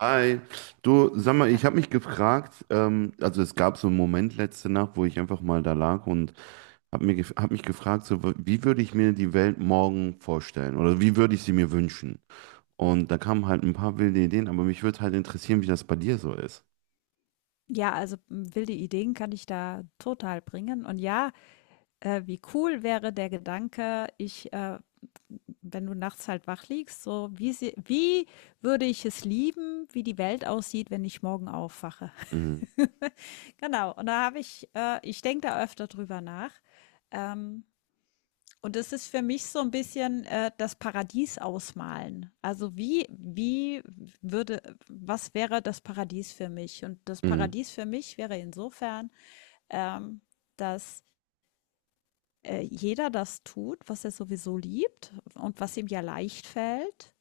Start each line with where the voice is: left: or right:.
right: Hi, du, sag mal,
left: Ja,
right: ich habe mich gefragt, also es gab so einen Moment letzte Nacht, wo ich einfach mal da lag und hab mich gefragt, so, wie würde ich mir die Welt morgen vorstellen oder wie würde ich sie mir wünschen? Und da kamen halt ein paar wilde Ideen, aber mich würde halt interessieren, wie das bei dir so ist.
left: ja, also wilde Ideen kann ich da total bringen. Und ja, wie cool wäre der Gedanke: wenn du nachts halt wach liegst, so wie würde ich es lieben, wie die Welt aussieht, wenn ich morgen aufwache?
right: Mhm.
left: Genau, und da ich denke da öfter drüber nach. Ähm, Und es ist für mich so ein bisschen, das Paradies ausmalen. Also, wie wie würde was wäre das Paradies für mich? Und das
right: Mhm.
left: Paradies für mich wäre insofern, ähm, dass, äh, jeder das tut, was er sowieso liebt und was ihm ja leicht fällt.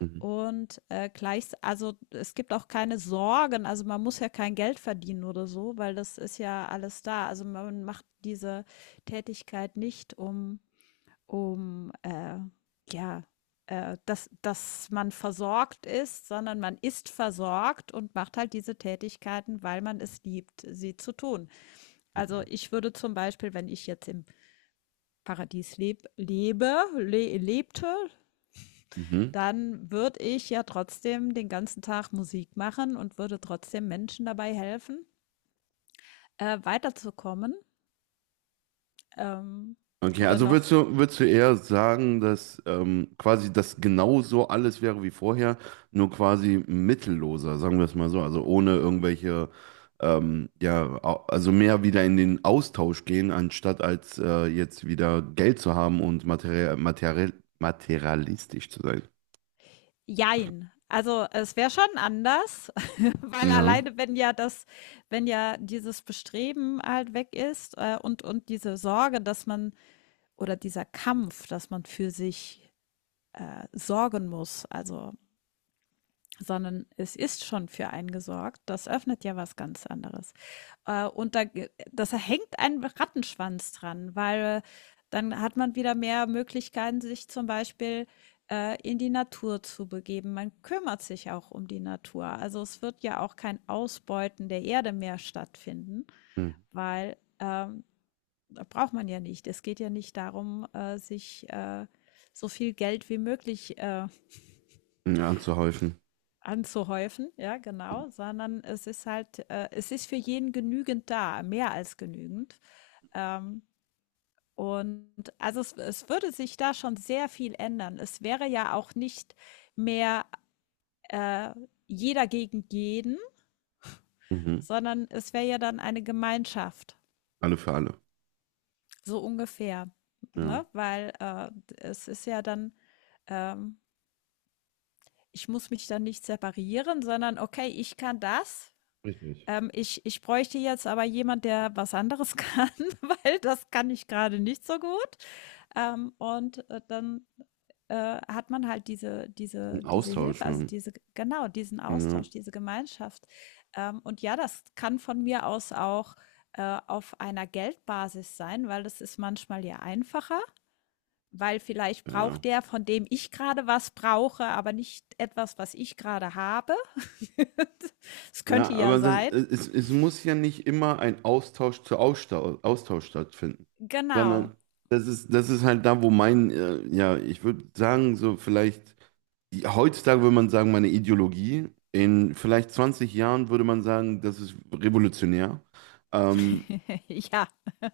right: Mhm.
left: Und, gleichs also, es gibt auch keine Sorgen. Also, man muss ja kein Geld verdienen oder so, weil das ist ja alles da. Also, man macht diese Tätigkeit nicht, um, ja, dass, dass man versorgt ist, sondern man ist versorgt und macht halt diese Tätigkeiten, weil man es liebt, sie zu tun. Also
right: Ja.
left: ich würde zum Beispiel, wenn ich jetzt im Paradies leb, lebe, le lebte,
right: Mhm.
left: dann würde ich ja trotzdem den ganzen Tag Musik machen und würde trotzdem Menschen dabei weiterzukommen. Ähm,
right: Okay,
left: oder
right: also
left: noch
right: würdest du eher sagen, dass quasi das genauso alles wäre wie vorher, nur quasi mittelloser, sagen wir es mal so, also ohne irgendwelche, ja, also mehr wieder in den Austausch gehen, anstatt als jetzt wieder Geld zu haben und materie materie materialistisch zu sein.
left: Jein. Also es wäre schon anders, weil
right: Ja,
left: alleine, wenn ja das, wenn ja dieses Bestreben halt weg ist, und diese Sorge, dass man, oder dieser Kampf, dass man für sich sorgen muss. Sondern es ist schon für einen gesorgt. Das öffnet ja was ganz anderes. Und da, das hängt ein Rattenschwanz dran, weil dann hat man wieder mehr Möglichkeiten, sich zum Beispiel in die Natur zu begeben. Man kümmert sich auch um die Natur. Also es wird ja auch kein Ausbeuten der Erde mehr stattfinden,
right: hm.
left: weil da braucht man ja nicht. Es geht ja nicht darum, sich so viel Geld wie möglich
right: Ja, anzuhäufen.
left: anzuhäufen, ja, genau, sondern es ist halt, es ist für jeden genügend da, mehr als genügend. Ähm, und also es würde sich da schon sehr viel ändern. Es wäre ja auch nicht mehr äh, jeder gegen jeden,
right: Mhm.
left: sondern es wäre ja dann eine Gemeinschaft,
right: Alle für alle.
left: so ungefähr,
right: Ja.
left: ne? Weil es ist ja dann, ähm, ich muss mich dann nicht separieren, sondern okay, ich kann das.
right: Richtig.
left: Ich bräuchte jetzt aber jemand, der was anderes kann, weil das kann ich gerade nicht so gut. Dann hat man halt diese diese
right: Ein
left: diese
right: Austausch.
left: Hilfe, also diese genau, diesen
right: Ja,
left: Austausch, diese Gemeinschaft. Ja, das kann von mir aus auch auf einer Geldbasis sein, weil das ist manchmal ja einfacher, weil vielleicht
right: ja.
left: braucht der, von dem ich gerade was brauche, aber nicht etwas, was ich gerade habe. Es
right: Ja,
left: könnte ja
right: aber
left: sein.
right: es muss ja nicht immer ein Austausch stattfinden,
left: Genau.
right: sondern das ist halt da, wo mein, ja, ich würde sagen, so vielleicht, heutzutage würde man sagen, meine Ideologie, in vielleicht 20 Jahren würde man sagen, das ist revolutionär. Ähm,
left: Ja.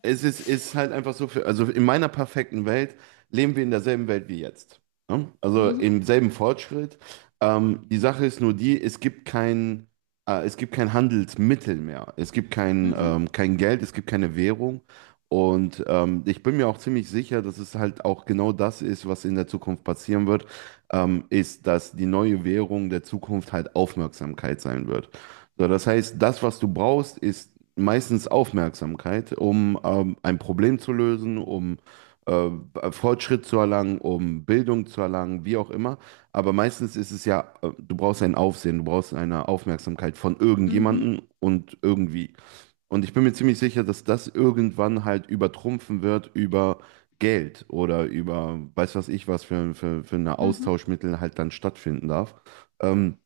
right: ist halt einfach so, für, also in meiner perfekten Welt leben wir in derselben Welt wie jetzt. Ne? Also
left: Mhm.
right: im selben Fortschritt. Die Sache ist nur die, es gibt kein Handelsmittel mehr. Es gibt kein,
left: Mhm.
right: kein Geld, es gibt keine Währung. Und ich bin mir auch ziemlich sicher, dass es halt auch genau das ist, was in der Zukunft passieren wird, ist, dass die neue Währung der Zukunft halt Aufmerksamkeit sein wird. So, das heißt, das, was du brauchst, ist meistens Aufmerksamkeit, um ein Problem zu lösen, um äh, Fortschritt zu erlangen, um Bildung zu erlangen, wie auch immer. Aber meistens ist es ja, du brauchst ein Aufsehen, du brauchst eine Aufmerksamkeit von
left: Mhm.
right: irgendjemandem und irgendwie. Und ich bin mir ziemlich sicher, dass das irgendwann halt übertrumpfen wird über Geld oder über, weiß was ich, was für ein
left: Mhm.
right: Austauschmittel halt dann stattfinden darf. Ähm,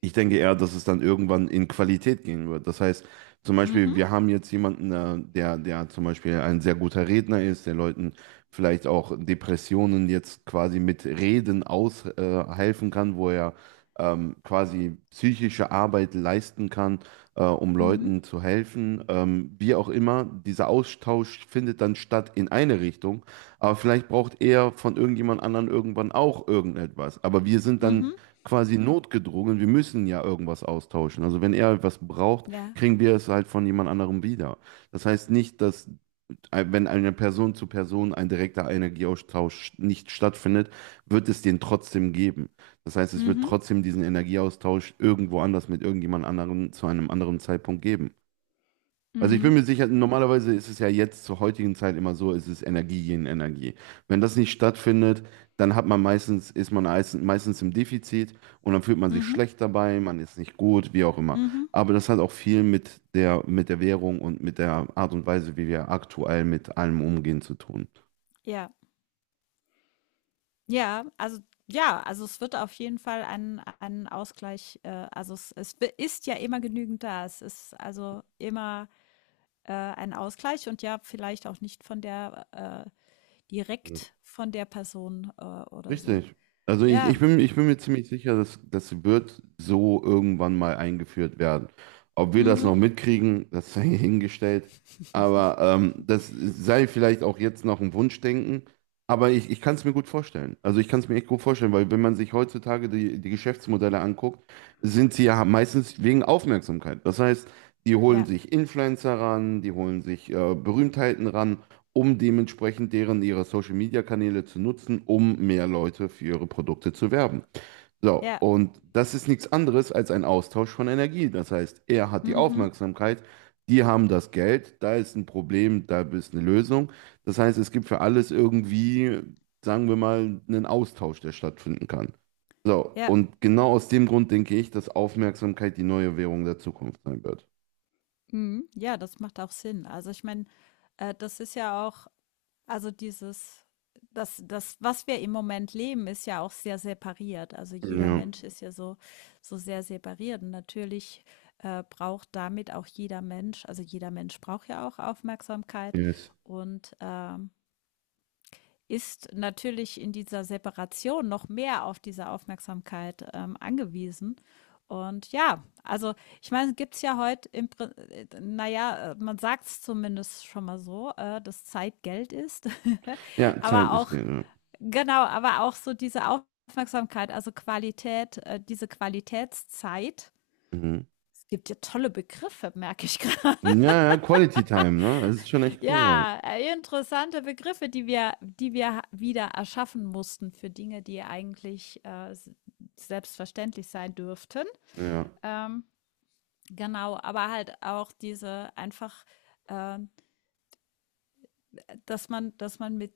right: ich denke eher, dass es dann irgendwann in Qualität gehen wird. Das heißt, zum Beispiel,
left: Mhm.
right: wir haben jetzt jemanden, der zum Beispiel ein sehr guter Redner ist, der Leuten vielleicht auch Depressionen jetzt quasi mit Reden aushelfen helfen kann, wo er quasi psychische Arbeit leisten kann, um
left: Mhm.
right: Leuten zu helfen. Wie auch immer, dieser Austausch findet dann statt in eine Richtung, aber vielleicht braucht er von irgendjemand anderen irgendwann auch irgendetwas. Aber wir sind dann
left: Mhm.
right: quasi notgedrungen, wir müssen ja irgendwas austauschen. Also wenn er was braucht,
left: Ja.
right: kriegen wir es halt von jemand anderem wieder. Das heißt nicht, dass wenn eine Person zu Person ein direkter Energieaustausch nicht stattfindet, wird es den trotzdem geben. Das heißt, es wird
left: Mhm.
right: trotzdem diesen Energieaustausch irgendwo anders mit irgendjemand anderen zu einem anderen Zeitpunkt geben. Also ich bin
left: Mhm.
right: mir sicher, normalerweise ist es ja jetzt zur heutigen Zeit immer so, es ist Energie gegen Energie. Wenn das nicht stattfindet, dann hat man meistens, meistens im Defizit und dann fühlt man sich
left: Mhm.
right: schlecht dabei, man ist nicht gut, wie auch immer.
left: Mhm.
right: Aber das hat auch viel mit der Währung und mit der Art und Weise, wie wir aktuell mit allem umgehen, zu tun.
left: Ja. Ja, also ja, also es wird auf jeden Fall ein Ausgleich, also es, ist ja immer genügend da. Es ist also immer ein Ausgleich und ja, vielleicht auch nicht von der äh, direkt von der Person oder so.
right: Richtig. Also
left: Ja.
right: ich bin mir ziemlich sicher, dass das wird so irgendwann mal eingeführt werden. Ob wir das noch
left: Mhm.
right: mitkriegen, das sei hingestellt. Aber das sei vielleicht auch jetzt noch ein Wunschdenken. Aber ich kann es mir gut vorstellen. Also ich kann es mir echt gut vorstellen, weil wenn man sich heutzutage die Geschäftsmodelle anguckt, sind sie ja meistens wegen Aufmerksamkeit. Das heißt, die holen
left: Ja.
right: sich Influencer ran, die holen sich Berühmtheiten ran, um dementsprechend deren ihre Social Media Kanäle zu nutzen, um mehr Leute für ihre Produkte zu werben. So,
left: Ja.
right: und das ist nichts anderes als ein Austausch von Energie. Das heißt, er hat die
left: Mhm.
right: Aufmerksamkeit, die haben das Geld, da ist ein Problem, da ist eine Lösung. Das heißt, es gibt für alles irgendwie, sagen wir mal, einen Austausch, der stattfinden kann. So,
left: Ja.
right: und genau aus dem Grund denke ich, dass Aufmerksamkeit die neue Währung der Zukunft sein wird.
left: Mhm. Ja, das macht auch Sinn. Also ich meine, das ist ja auch. Also dieses das das, was wir im Moment leben, ist ja auch sehr separiert. Also jeder
right: Mhm.
left: Mensch ist ja so so sehr separiert und natürlich, braucht damit auch jeder Mensch also jeder Mensch braucht ja auch
right: Ja,
left: Aufmerksamkeit
right: yes.
left: und, ist natürlich in dieser Separation noch mehr auf diese Aufmerksamkeit angewiesen. Und ja, also ich meine, gibt es ja heute, man sagt es zumindest schon mal so, dass Zeit Geld ist.
right: Ja, Zeit
left: Aber
right: ist
left: auch,
right: Geld. Ja.
left: genau, aber auch so diese Aufmerksamkeit, also Qualität, diese Qualitätszeit.
right: Mhm.
left: Es gibt ja tolle Begriffe, merke ich gerade.
right: Ja, ja, Quality Time, ne? Das ist schon echt cool.
left: Ja, Interessante Begriffe, die wir wieder erschaffen mussten für Dinge, die eigentlich selbstverständlich sein dürften.
right: Ja, ja.
left: Ähm, genau, aber halt auch diese einfach, äh, dass man mit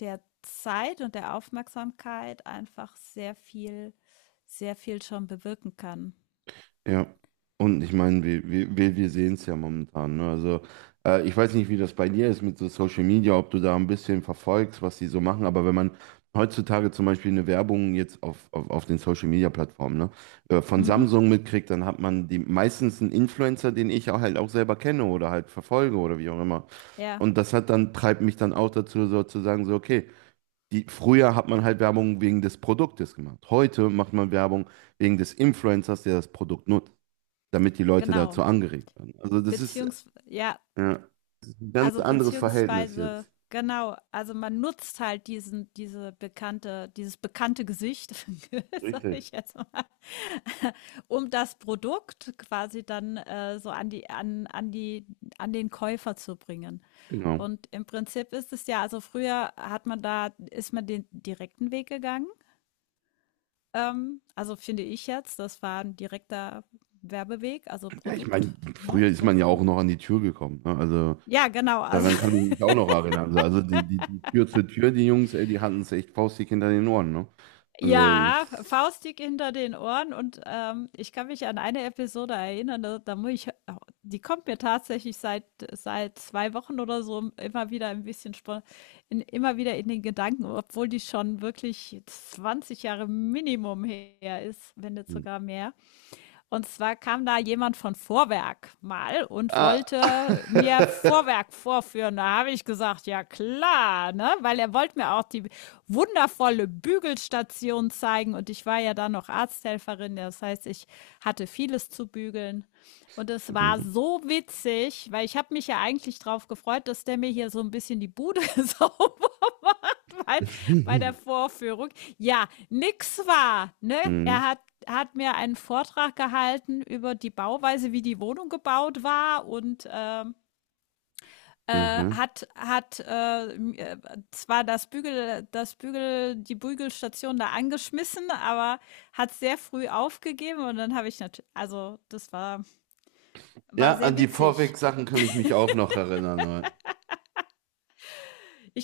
left: der Zeit und der Aufmerksamkeit einfach sehr viel schon bewirken kann.
right: Ja. Und ich meine, wir sehen es ja momentan, ne? Also, ich weiß nicht, wie das bei dir ist mit so Social Media, ob du da ein bisschen verfolgst, was die so machen, aber wenn man heutzutage zum Beispiel eine Werbung jetzt auf den Social Media Plattformen, ne, von
left: Mhm.
right: Samsung mitkriegt, dann hat man die meistens einen Influencer, den ich auch halt auch selber kenne oder halt verfolge oder wie auch immer.
left: Ja,
right: Und das hat dann, treibt mich dann auch dazu, sozusagen, so, okay. Die, früher hat man halt Werbung wegen des Produktes gemacht. Heute macht man Werbung wegen des Influencers, der das Produkt nutzt, damit die Leute dazu
left: genau.
right: angeregt werden. Also das ist,
left: Beziehungsweise, ja,
right: ja, das ist ein ganz
left: also,
right: anderes Verhältnis
left: beziehungsweise
right: jetzt.
left: genau, also, man nutzt halt diesen diese bekannte dieses bekannte Gesicht, sage
right: Richtig.
left: ich jetzt mal, um das Produkt quasi dann so an die an den Käufer zu bringen.
right: Genau.
left: Und im Prinzip ist es ja also, früher hat man da ist man den direkten Weg gegangen, also, finde ich jetzt, das war ein direkter Werbeweg, also,
right: Ja, ich meine,
left: Produkt, ne,
right: früher ist
left: so,
right: man ja auch
left: hm.
right: noch an die Tür gekommen. Ne? Also
left: Ja, genau, also
right: daran kann ich mich auch noch erinnern. Also die Tür zur Tür, die Jungs, ey, die hatten es echt faustdick hinter den Ohren. Ne? Also,
left: ja,
right: es-
left: faustdick hinter den Ohren und, ich kann mich an eine Episode erinnern, da muss ich, die kommt mir tatsächlich seit 2 Wochen oder so immer wieder ein bisschen spo in immer wieder in den Gedanken, obwohl die schon wirklich 20 Jahre Minimum her ist, wenn nicht sogar mehr. Und zwar kam da jemand von Vorwerk mal und
right: ah.
left: wollte mir Vorwerk vorführen. Da habe ich gesagt, ja klar, ne? Weil er wollte mir auch die wundervolle Bügelstation zeigen. Und ich war ja dann noch Arzthelferin. Das heißt, ich hatte vieles zu bügeln. Und es war
right: Mhm.
left: so witzig, weil ich habe mich ja eigentlich drauf gefreut, dass der mir hier so ein bisschen die Bude sauber bei, bei der Vorführung. Ja, nix war. Ne? Er
right: Mhm.
left: hat, hat mir einen Vortrag gehalten über die Bauweise, wie die Wohnung gebaut war und
right: Mhm.
left: hat zwar das Bügel die Bügelstation da angeschmissen, aber hat sehr früh aufgegeben und dann habe ich natürlich also das war
right: Ja,
left: war
right: an
left: sehr
right: die
left: witzig.
right: Vorweg-Sachen kann ich mich auch noch erinnern.